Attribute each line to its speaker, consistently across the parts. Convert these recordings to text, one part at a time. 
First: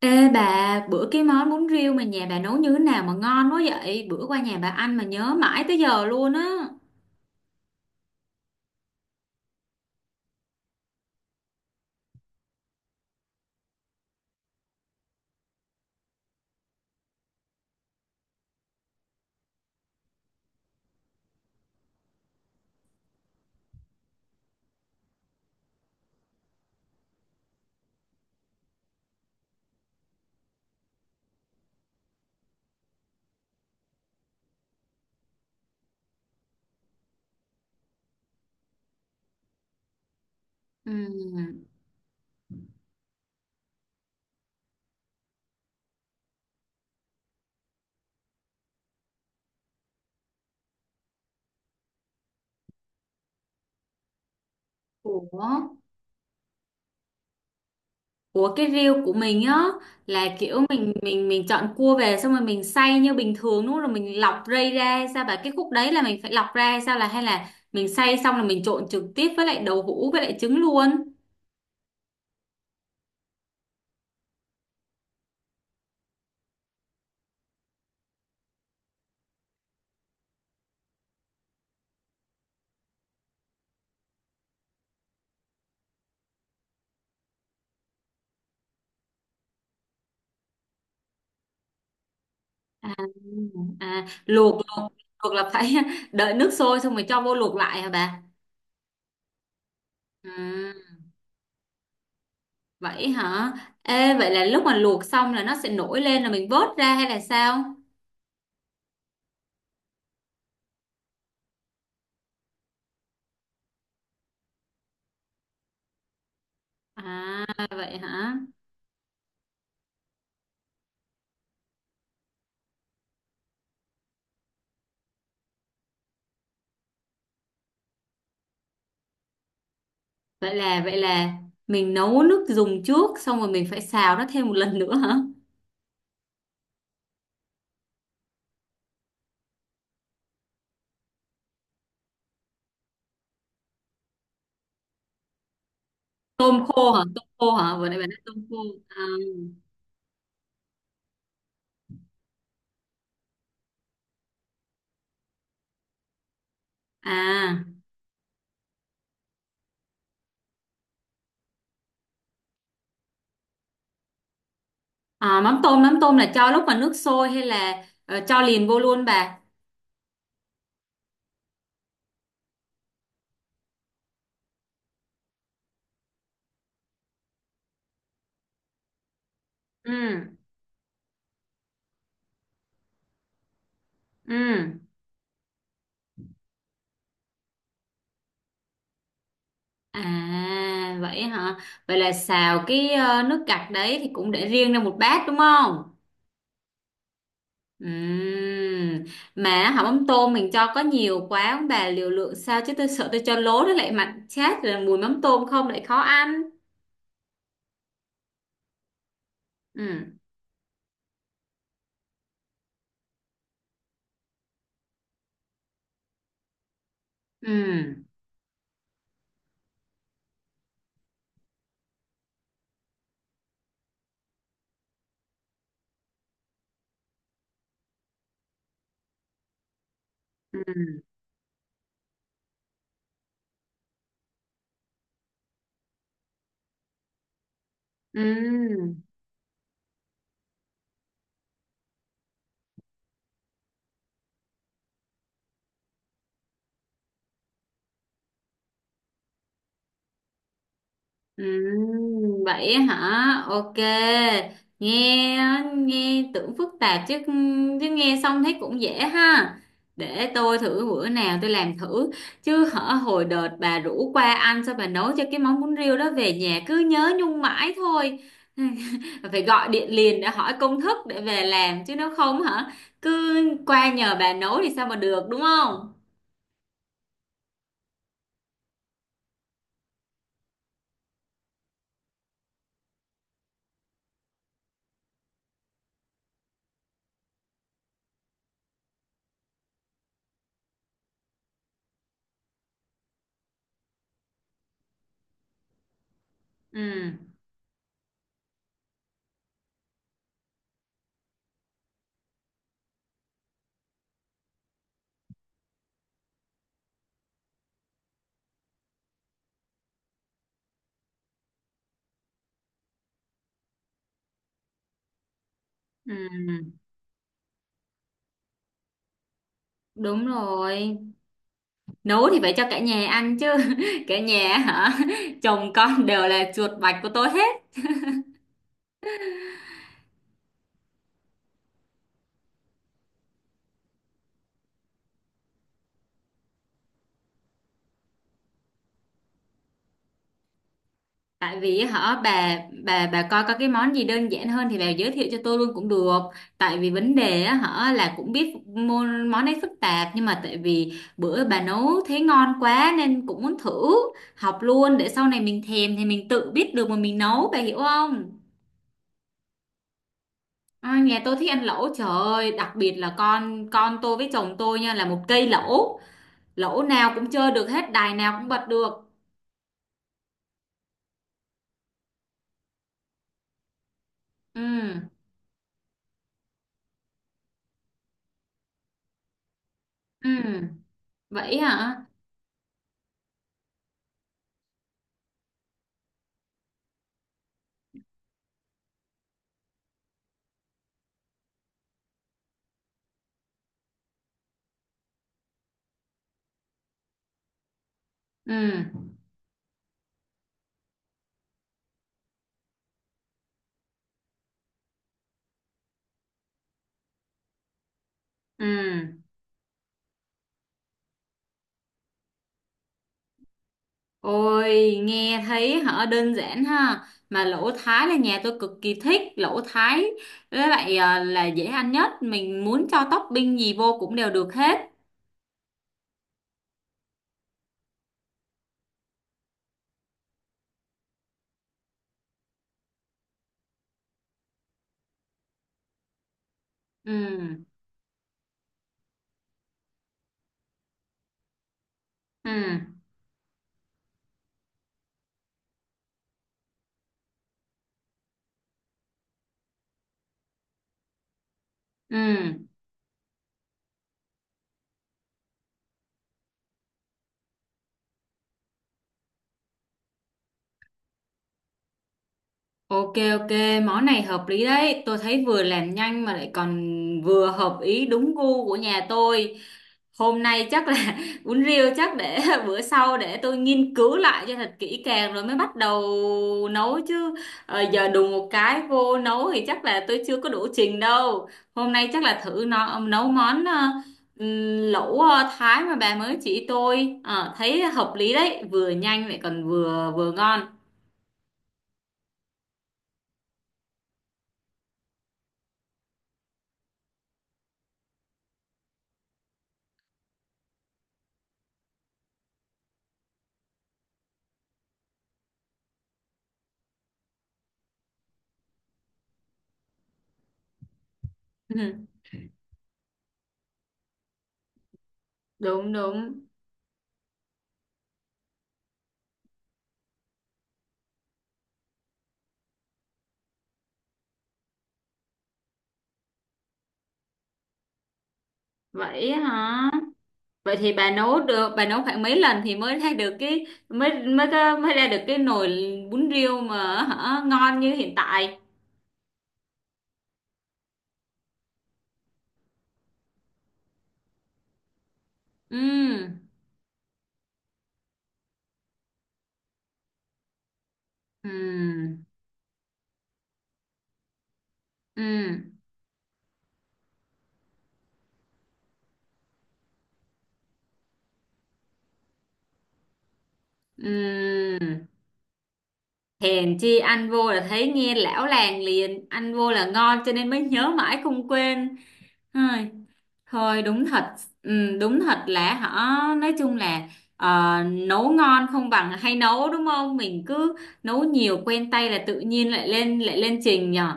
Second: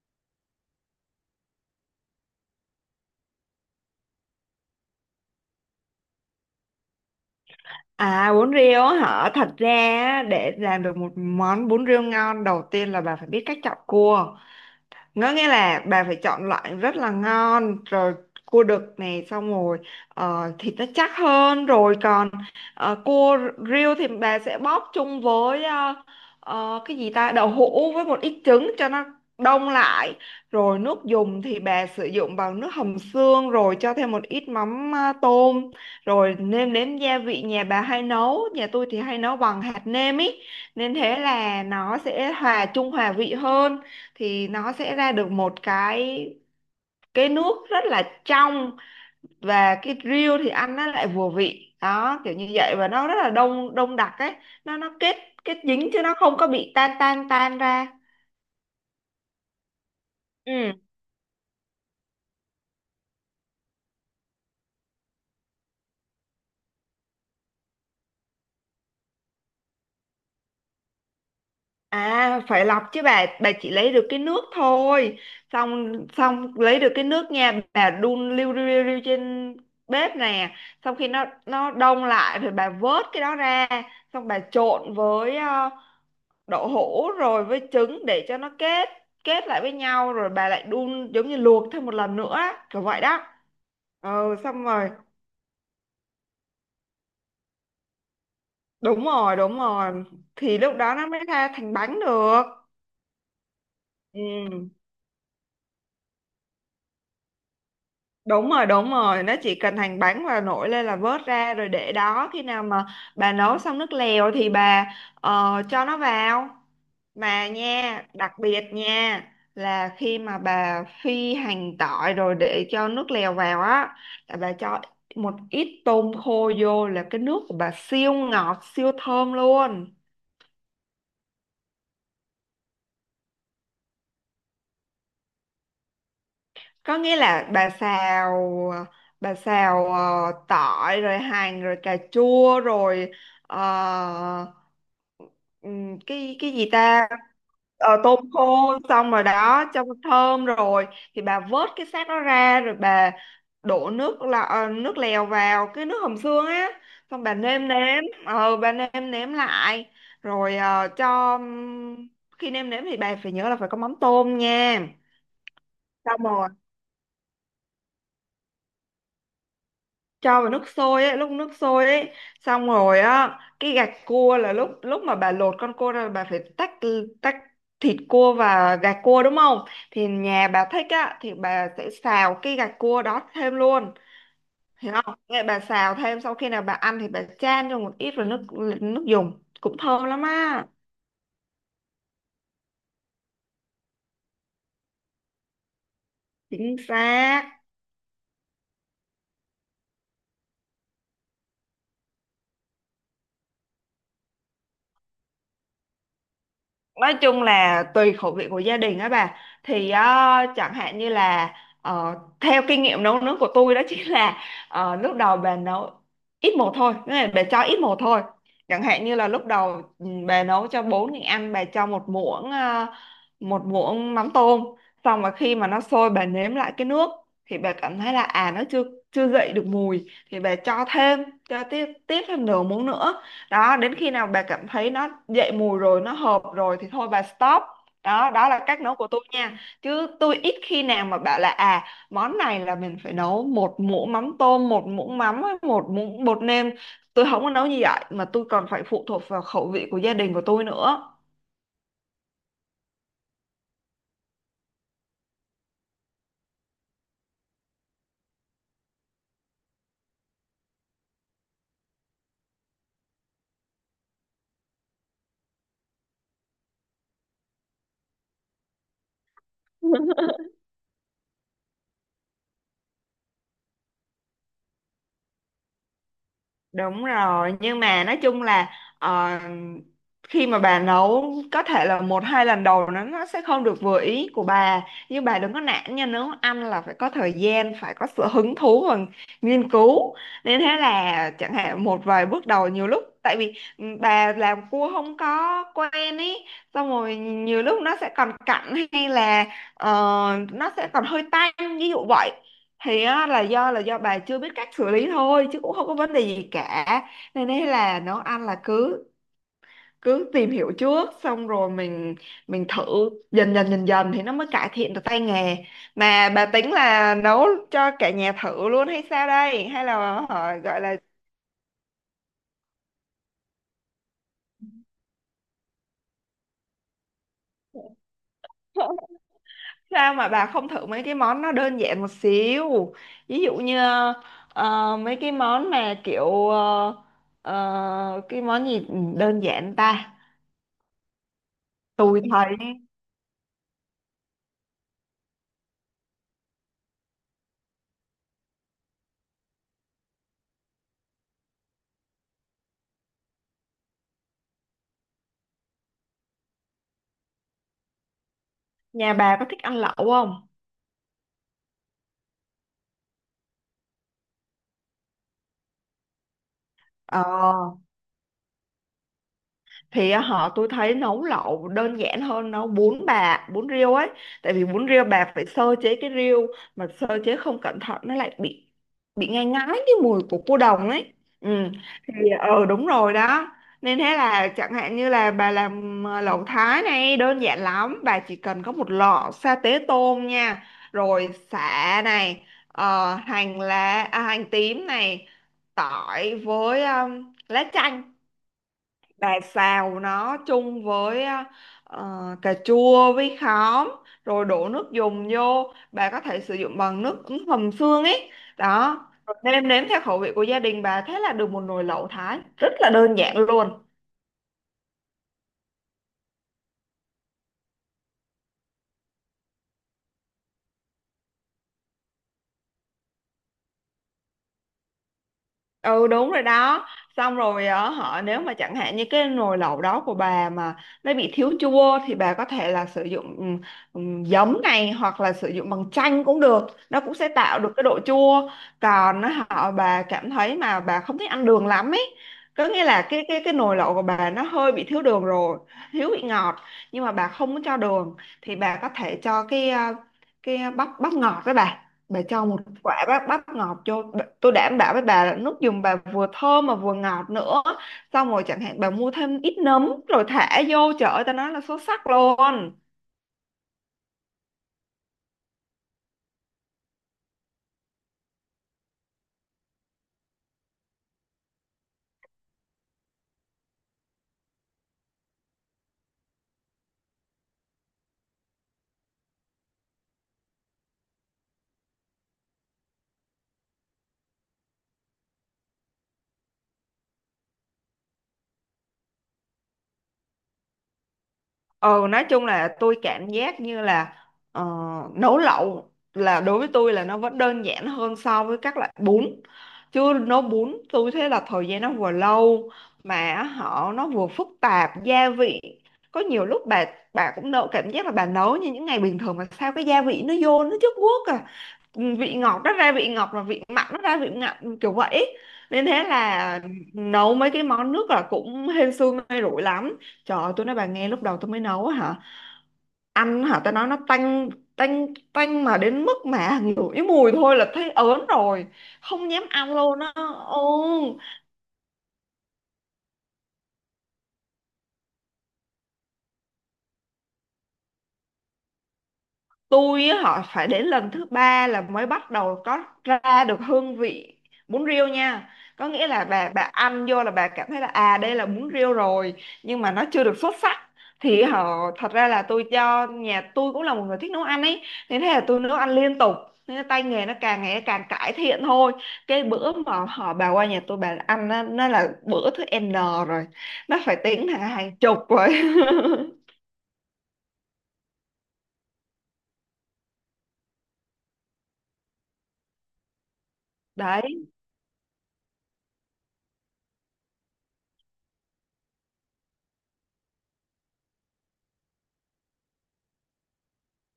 Speaker 1: Ê bà, bữa cái món bún riêu mà nhà bà nấu như thế nào mà ngon quá vậy? Bữa qua nhà bà ăn mà nhớ mãi tới giờ luôn á.
Speaker 2: À, bún riêu á hả? Để làm được một món bún riêu ngon, đầu tiên là bà phải biết cách chọn cua. Nó nghĩa là bà phải chọn loại rất là ngon rồi, cua đực này, xong rồi thịt nó chắc hơn rồi, còn cua riêu thì bà sẽ bóp chung với cái gì ta, đậu hũ với một ít trứng cho nó đông lại. Rồi nước dùng thì bà sử dụng bằng nước hầm xương, rồi cho thêm một ít mắm tôm, rồi nêm nếm gia vị. Nhà bà hay nấu, nhà tôi thì hay nấu bằng hạt nêm ý, nên thế
Speaker 1: Ừm.
Speaker 2: là nó sẽ hòa chung, hòa vị hơn, thì nó sẽ ra được một cái nước rất là trong. Và cái riêu thì ăn nó lại vừa vị đó, kiểu như vậy, và nó rất là đông, đông đặc ấy. Nó kết,
Speaker 1: Ủa?
Speaker 2: kết dính chứ nó không có bị tan, tan tan ra.
Speaker 1: Ủa cái riêu của mình á là kiểu
Speaker 2: Ừ,
Speaker 1: mình chọn cua về xong rồi mình xay như bình thường đúng không? Rồi mình lọc rây ra sao bà cái khúc đấy là mình phải lọc ra hay sao là hay là mình xay xong là mình trộn trực tiếp với lại đậu hũ với lại trứng luôn.
Speaker 2: à, phải lọc chứ bà chỉ lấy được cái nước thôi. Xong, xong lấy được cái nước nha, bà đun liu riu, riu riu trên bếp nè. Xong khi nó đông lại rồi, bà vớt cái đó ra, xong bà trộn với đậu hũ rồi với trứng để cho nó kết, kết lại với nhau. Rồi bà lại đun giống như luộc thêm một lần nữa, kiểu
Speaker 1: À,
Speaker 2: vậy đó.
Speaker 1: à
Speaker 2: Ừ,
Speaker 1: luộc
Speaker 2: xong rồi.
Speaker 1: luộc luộc là phải đợi nước sôi xong rồi cho vô luộc lại hả bà?
Speaker 2: Đúng rồi, đúng rồi,
Speaker 1: Ừ.
Speaker 2: thì lúc đó nó mới ra thành bánh được.
Speaker 1: Vậy hả? Ê, vậy là lúc
Speaker 2: Ừ,
Speaker 1: mà luộc xong là nó sẽ nổi lên là mình vớt ra hay là sao?
Speaker 2: đúng rồi, đúng rồi, nó chỉ cần hành bánh và nổi lên là vớt ra rồi để đó, khi nào mà bà nấu xong nước lèo thì bà cho nó vào.
Speaker 1: À,
Speaker 2: Mà
Speaker 1: vậy
Speaker 2: nha, đặc
Speaker 1: hả?
Speaker 2: biệt nha, là khi mà bà phi hành tỏi rồi để cho nước lèo vào á, là bà cho một ít tôm khô vô, là cái nước của bà siêu ngọt, siêu thơm luôn.
Speaker 1: Vậy là mình nấu nước dùng trước xong rồi mình phải xào nó thêm một lần nữa hả?
Speaker 2: Có nghĩa là bà xào, bà xào tỏi rồi hành rồi cà chua rồi ờ, cái
Speaker 1: Tôm
Speaker 2: gì
Speaker 1: khô hả?
Speaker 2: ta.
Speaker 1: Tôm khô hả? Vừa nãy
Speaker 2: Ờ,
Speaker 1: bạn nói
Speaker 2: tôm
Speaker 1: tôm khô.
Speaker 2: khô,
Speaker 1: À,
Speaker 2: xong rồi đó, cho thơm rồi thì bà vớt cái xác nó ra, rồi bà đổ nước là nước lèo vào cái nước hầm xương á. Xong bà
Speaker 1: à,
Speaker 2: nêm nếm, bà nêm nếm lại, rồi ờ, cho khi nêm nếm thì bà phải nhớ là phải có mắm tôm nha.
Speaker 1: à mắm tôm
Speaker 2: Xong
Speaker 1: là
Speaker 2: rồi
Speaker 1: cho lúc mà nước sôi hay là cho liền vô luôn bà?
Speaker 2: cho vào nước sôi ấy, lúc nước sôi ấy. Xong rồi á, cái gạch cua là lúc, lúc mà bà lột con cua ra là bà phải tách, tách thịt cua và gạch cua, đúng không? Thì
Speaker 1: Ừ,
Speaker 2: nhà bà thích á thì bà sẽ xào cái gạch cua đó thêm luôn,
Speaker 1: ừ.
Speaker 2: hiểu không? Vậy bà xào thêm, sau khi nào bà ăn thì bà chan cho một ít vào nước, nước dùng cũng thơm lắm á.
Speaker 1: À, vậy hả? Vậy là xào cái nước cặp đấy thì cũng để riêng ra một bát đúng không?
Speaker 2: Chính xác,
Speaker 1: Ừm. Mà hả mắm tôm mình cho có nhiều quá ông bà liều lượng sao chứ tôi sợ tôi cho lố nó lại mặn chát rồi mùi mắm tôm không lại khó ăn.
Speaker 2: nói chung là tùy khẩu vị của gia đình á bà. Thì
Speaker 1: Ừm,
Speaker 2: chẳng hạn như là ờ, theo kinh nghiệm nấu nướng của tôi đó chính là lúc đầu bà nấu ít một thôi, nghĩa là bà cho ít một
Speaker 1: ừm,
Speaker 2: thôi. Chẳng hạn như là lúc đầu bà nấu cho bốn người ăn, bà cho một muỗng một muỗng mắm tôm. Xong mà khi mà nó sôi bà nếm lại cái nước, thì bà cảm thấy là à nó chưa, chưa dậy được mùi thì bà cho
Speaker 1: ừm,
Speaker 2: thêm, cho tiếp, tiếp thêm nửa muỗng nữa. Đó, đến khi nào bà cảm thấy nó dậy mùi rồi, nó hợp rồi thì thôi bà stop. Đó, đó là cách nấu
Speaker 1: ừm.
Speaker 2: của tôi nha, chứ tôi ít khi nào mà bảo là à, món này là mình phải nấu một muỗng mắm tôm, một muỗng mắm với một muỗng bột nêm. Tôi không có nấu như vậy, mà tôi còn phải phụ thuộc vào khẩu vị của gia đình của tôi nữa.
Speaker 1: Vậy hả? Ok. Nghe nghe tưởng phức tạp chứ chứ nghe xong thấy cũng dễ ha. Để tôi thử bữa nào tôi làm thử. Chứ hở hồi đợt bà rủ qua ăn sao bà nấu cho cái món bún riêu đó về nhà cứ nhớ nhung mãi thôi. Phải gọi điện liền để hỏi công thức để về làm chứ nếu không hả cứ qua nhờ bà nấu thì sao mà được đúng không?
Speaker 2: Đúng rồi, nhưng mà nói chung là ờ, khi mà bà nấu, có thể là một hai lần đầu nó sẽ không được vừa ý của bà, nhưng bà đừng có nản nha, nấu ăn là phải có thời gian, phải có sự hứng thú và nghiên cứu. Nên thế là chẳng hạn một vài bước đầu, nhiều lúc tại vì bà làm cua không có quen ý, xong
Speaker 1: Ừ.
Speaker 2: rồi nhiều lúc nó sẽ còn cặn, hay là ờ, nó sẽ còn hơi tanh, ví dụ vậy, thì á, là do bà chưa biết cách xử lý thôi, chứ cũng không có vấn đề gì cả. Nên đấy, là nấu ăn là cứ, cứ tìm hiểu trước, xong rồi mình thử dần dần, dần dần thì nó mới cải thiện được tay nghề. Mà bà tính
Speaker 1: Ừ.
Speaker 2: là nấu cho cả nhà thử luôn hay sao đây, hay là
Speaker 1: Đúng
Speaker 2: hả, gọi là
Speaker 1: rồi. Nấu thì phải cho cả nhà ăn chứ. Cả nhà hả, chồng con đều là chuột bạch của tôi hết.
Speaker 2: sao mà bà không thử mấy cái món nó đơn giản một xíu? Ví dụ như mấy cái món mà kiểu cái món gì đơn giản ta.
Speaker 1: Tại vì hả
Speaker 2: Tôi thấy
Speaker 1: bà, bà coi có cái món gì đơn giản hơn thì bà giới thiệu cho tôi luôn cũng được. Tại vì vấn đề á hả là cũng biết món món ấy phức tạp nhưng mà tại vì bữa bà nấu thấy ngon quá nên cũng muốn thử học luôn để sau này mình thèm thì mình tự biết được mà mình nấu bà hiểu không.
Speaker 2: nhà bà có thích ăn lẩu không?
Speaker 1: À, nhà tôi thích ăn lẩu trời ơi đặc biệt là con tôi với chồng tôi nha là một cây lẩu, lỗ nào
Speaker 2: Ờ,
Speaker 1: cũng chơi được hết đài nào cũng bật được.
Speaker 2: thì á, họ tôi thấy nấu lẩu đơn giản hơn nấu bún bà, bún riêu ấy. Tại vì bún riêu
Speaker 1: Ừ,
Speaker 2: bà phải sơ chế cái riêu, mà sơ chế không cẩn thận nó lại bị ngai ngái cái mùi
Speaker 1: ừ,
Speaker 2: của cua đồng ấy. Ừ,
Speaker 1: vậy hả,
Speaker 2: thì ờ, đúng rồi đó. Nên thế là chẳng hạn như là bà làm lẩu Thái này, đơn giản lắm, bà chỉ cần có một lọ sa tế tôm nha, rồi sả này, hành lá, à, hành tím này, tỏi với lá chanh.
Speaker 1: ừ,
Speaker 2: Bà xào nó chung với cà chua với khóm, rồi đổ nước dùng vô, bà có thể sử dụng bằng nước ứng hầm xương ấy đó.
Speaker 1: ừ.
Speaker 2: Rồi nêm nếm theo khẩu vị của gia đình bà, thế là được một nồi lẩu Thái rất là đơn giản luôn.
Speaker 1: Ôi nghe thấy hả đơn giản ha, mà lỗ thái là nhà tôi cực kỳ thích lỗ thái với lại à, là dễ ăn nhất mình muốn cho topping gì vô cũng đều được hết.
Speaker 2: Ừ, đúng rồi đó. Xong rồi ở họ, nếu mà chẳng hạn như cái nồi lẩu đó của bà mà nó bị thiếu chua, thì bà có thể là sử dụng giấm này, hoặc là sử dụng bằng chanh cũng được, nó cũng sẽ tạo
Speaker 1: Ừ,
Speaker 2: được cái độ chua. Còn á, họ bà cảm thấy mà bà không thích ăn đường lắm ấy,
Speaker 1: ừ,
Speaker 2: có nghĩa là cái nồi lẩu của bà nó hơi bị thiếu đường rồi, thiếu vị ngọt, nhưng mà bà không muốn cho đường, thì bà có thể cho cái à, cái bắp, bắp ngọt đó bà.
Speaker 1: ừ.
Speaker 2: Bà cho một quả bắp, bắp ngọt cho bà- tôi đảm bảo với bà là nước dùng bà vừa thơm mà vừa ngọt nữa. Xong rồi chẳng hạn bà mua thêm ít nấm rồi thả vô, trời ơi ta nói là xuất sắc luôn.
Speaker 1: Ok, ok, món này hợp lý đấy tôi thấy vừa làm nhanh mà lại còn vừa hợp ý đúng gu của nhà tôi. Hôm nay chắc là uống rượu chắc để bữa sau để tôi nghiên cứu lại cho thật kỹ càng rồi mới bắt đầu nấu chứ. Giờ đùng một cái vô nấu thì chắc là tôi chưa có đủ trình đâu. Hôm nay chắc là thử nó nấu món lẩu Thái mà bà mới chỉ tôi. Ờ, thấy hợp lý đấy vừa nhanh lại còn vừa vừa ngon.
Speaker 2: Ừ, nói chung là tôi cảm giác như là ờ, nấu lẩu là đối với tôi là nó vẫn đơn giản hơn so với các loại bún. Chưa nấu bún, tôi thấy là thời gian nó vừa lâu, mà họ nó vừa phức tạp gia vị. Có nhiều lúc bà cũng nấu cảm giác là bà nấu như những ngày bình thường, mà sao cái gia vị nó vô nó chất guốc à. Ừ, vị ngọt nó ra vị ngọt, và vị mặn nó ra vị mặn, kiểu vậy. Nên
Speaker 1: Đúng
Speaker 2: thế
Speaker 1: đúng,
Speaker 2: là nấu mấy cái món nước là cũng hên xui may rủi lắm. Trời ơi tôi nói bà nghe, lúc đầu tôi mới nấu á hả, ăn hả tao nói nó tanh, tanh, tanh mà đến mức mà ngửi mùi thôi là thấy ớn rồi, không
Speaker 1: vậy
Speaker 2: dám ăn
Speaker 1: hả.
Speaker 2: luôn á. Ừ,
Speaker 1: Vậy thì bà nấu được bà nấu khoảng mấy lần thì mới ra được cái mới mới có, mới ra được cái nồi bún riêu mà hả, ngon như hiện tại.
Speaker 2: tôi á, họ phải đến lần thứ ba là mới bắt đầu có ra được hương vị bún riêu nha. Có nghĩa là
Speaker 1: Ừm,
Speaker 2: bà ăn vô là bà cảm thấy là à đây là bún riêu rồi, nhưng mà nó chưa được xuất sắc. Thì họ thật
Speaker 1: ừm,
Speaker 2: ra là tôi cho nhà tôi cũng là một người thích nấu ăn ấy, nên thế là tôi
Speaker 1: ừm,
Speaker 2: nấu ăn liên tục, nên là tay nghề nó càng ngày càng cải thiện thôi. Cái bữa mà họ bà qua nhà tôi bà ăn nó là bữa thứ N rồi, nó phải tính hàng,
Speaker 1: ừm.
Speaker 2: hàng chục rồi.
Speaker 1: Hèn chi ăn vô là thấy nghe lão làng liền, ăn vô là ngon cho nên mới nhớ mãi không quên. Thôi, thôi đúng thật,
Speaker 2: Đấy.
Speaker 1: ừm, đúng thật là họ nói chung là nấu ngon không bằng hay nấu đúng không? Mình cứ nấu nhiều quen tay là tự nhiên lại lên trình nhở.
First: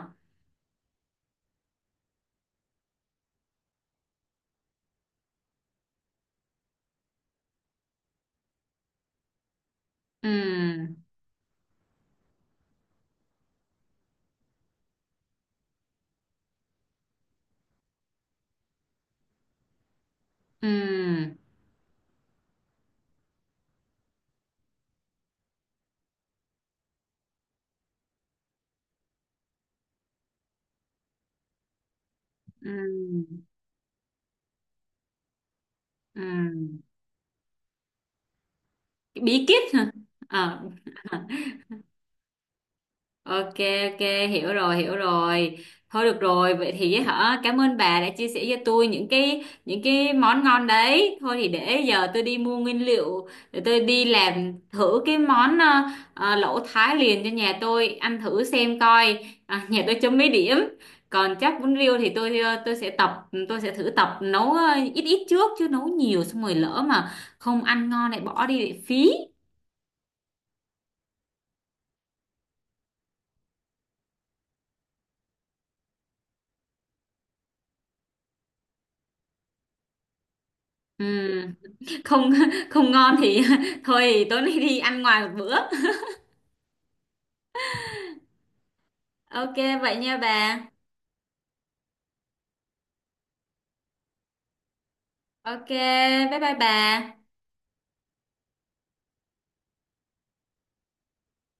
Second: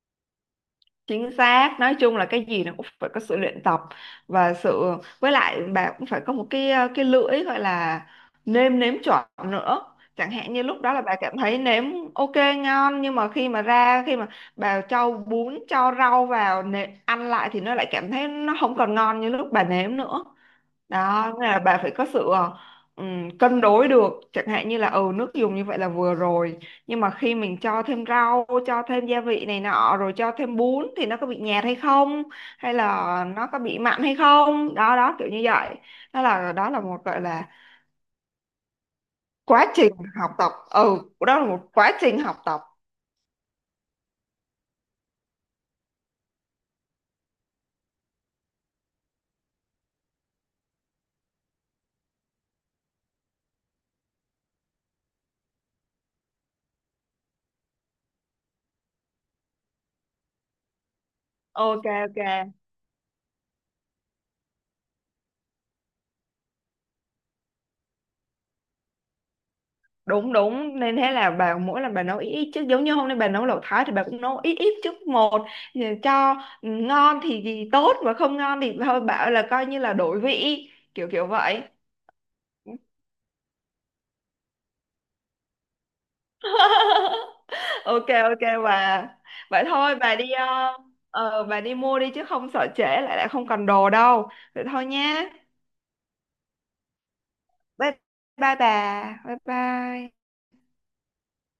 Speaker 2: Chính xác, nói chung là cái gì nó cũng phải có sự luyện tập và sự, với lại bà cũng phải có một cái cái lưỡi gọi là nêm nếm chuẩn nữa.
Speaker 1: Ừ,
Speaker 2: Chẳng hạn như lúc đó là bà cảm thấy nếm ok ngon, nhưng mà khi mà ra, khi mà bà cho bún cho rau vào nè, ăn lại thì nó lại cảm thấy nó không còn ngon như lúc bà nếm nữa. Đó,
Speaker 1: ừ,
Speaker 2: nghĩa là bà phải có sự cân đối được, chẳng hạn như là ừ nước dùng như vậy là vừa rồi, nhưng mà khi mình cho thêm rau, cho thêm gia vị này nọ, rồi cho thêm bún, thì nó có bị nhạt hay không, hay là
Speaker 1: ừ,
Speaker 2: nó có bị mặn hay không, đó đó kiểu như vậy.
Speaker 1: ừ,
Speaker 2: Đó là, đó là một gọi là
Speaker 1: bí kíp
Speaker 2: quá
Speaker 1: hả.
Speaker 2: trình học tập,
Speaker 1: Ờ,
Speaker 2: ừ đó là một quá trình học tập.
Speaker 1: ok, ok, hiểu rồi hiểu rồi, thôi được rồi vậy thì hả cảm ơn bà đã chia sẻ cho tôi những cái món ngon đấy thôi thì để giờ tôi đi mua nguyên liệu để tôi đi làm thử cái món lẩu Thái liền cho nhà tôi ăn thử xem coi à, nhà tôi chấm mấy điểm. Còn chắc bún
Speaker 2: Ok,
Speaker 1: riêu thì
Speaker 2: ok,
Speaker 1: tôi ờ, tôi sẽ thử tập nấu ít ít trước chứ nấu nhiều xong rồi lỡ mà không ăn ngon lại bỏ đi lại phí.
Speaker 2: đúng đúng. Nên thế là bà mỗi lần bà nấu ít ít, chứ giống như hôm nay bà nấu lẩu Thái thì bà cũng nấu ít ít chút một, cho ngon thì tốt, mà không ngon thì thôi bảo là coi như là đổi vị,
Speaker 1: Ừ,
Speaker 2: kiểu kiểu vậy.
Speaker 1: không không ngon thì thôi tối nay đi ăn ngoài một bữa.
Speaker 2: Ok, ok bà.
Speaker 1: Ok,
Speaker 2: Vậy thôi
Speaker 1: vậy
Speaker 2: bà
Speaker 1: nha
Speaker 2: đi
Speaker 1: bà.
Speaker 2: bà đi mua đi, chứ không sợ trễ lại, lại không còn đồ đâu. Vậy thôi nhé,
Speaker 1: Ok, bye bye bà.
Speaker 2: bye bye bà, bye bye.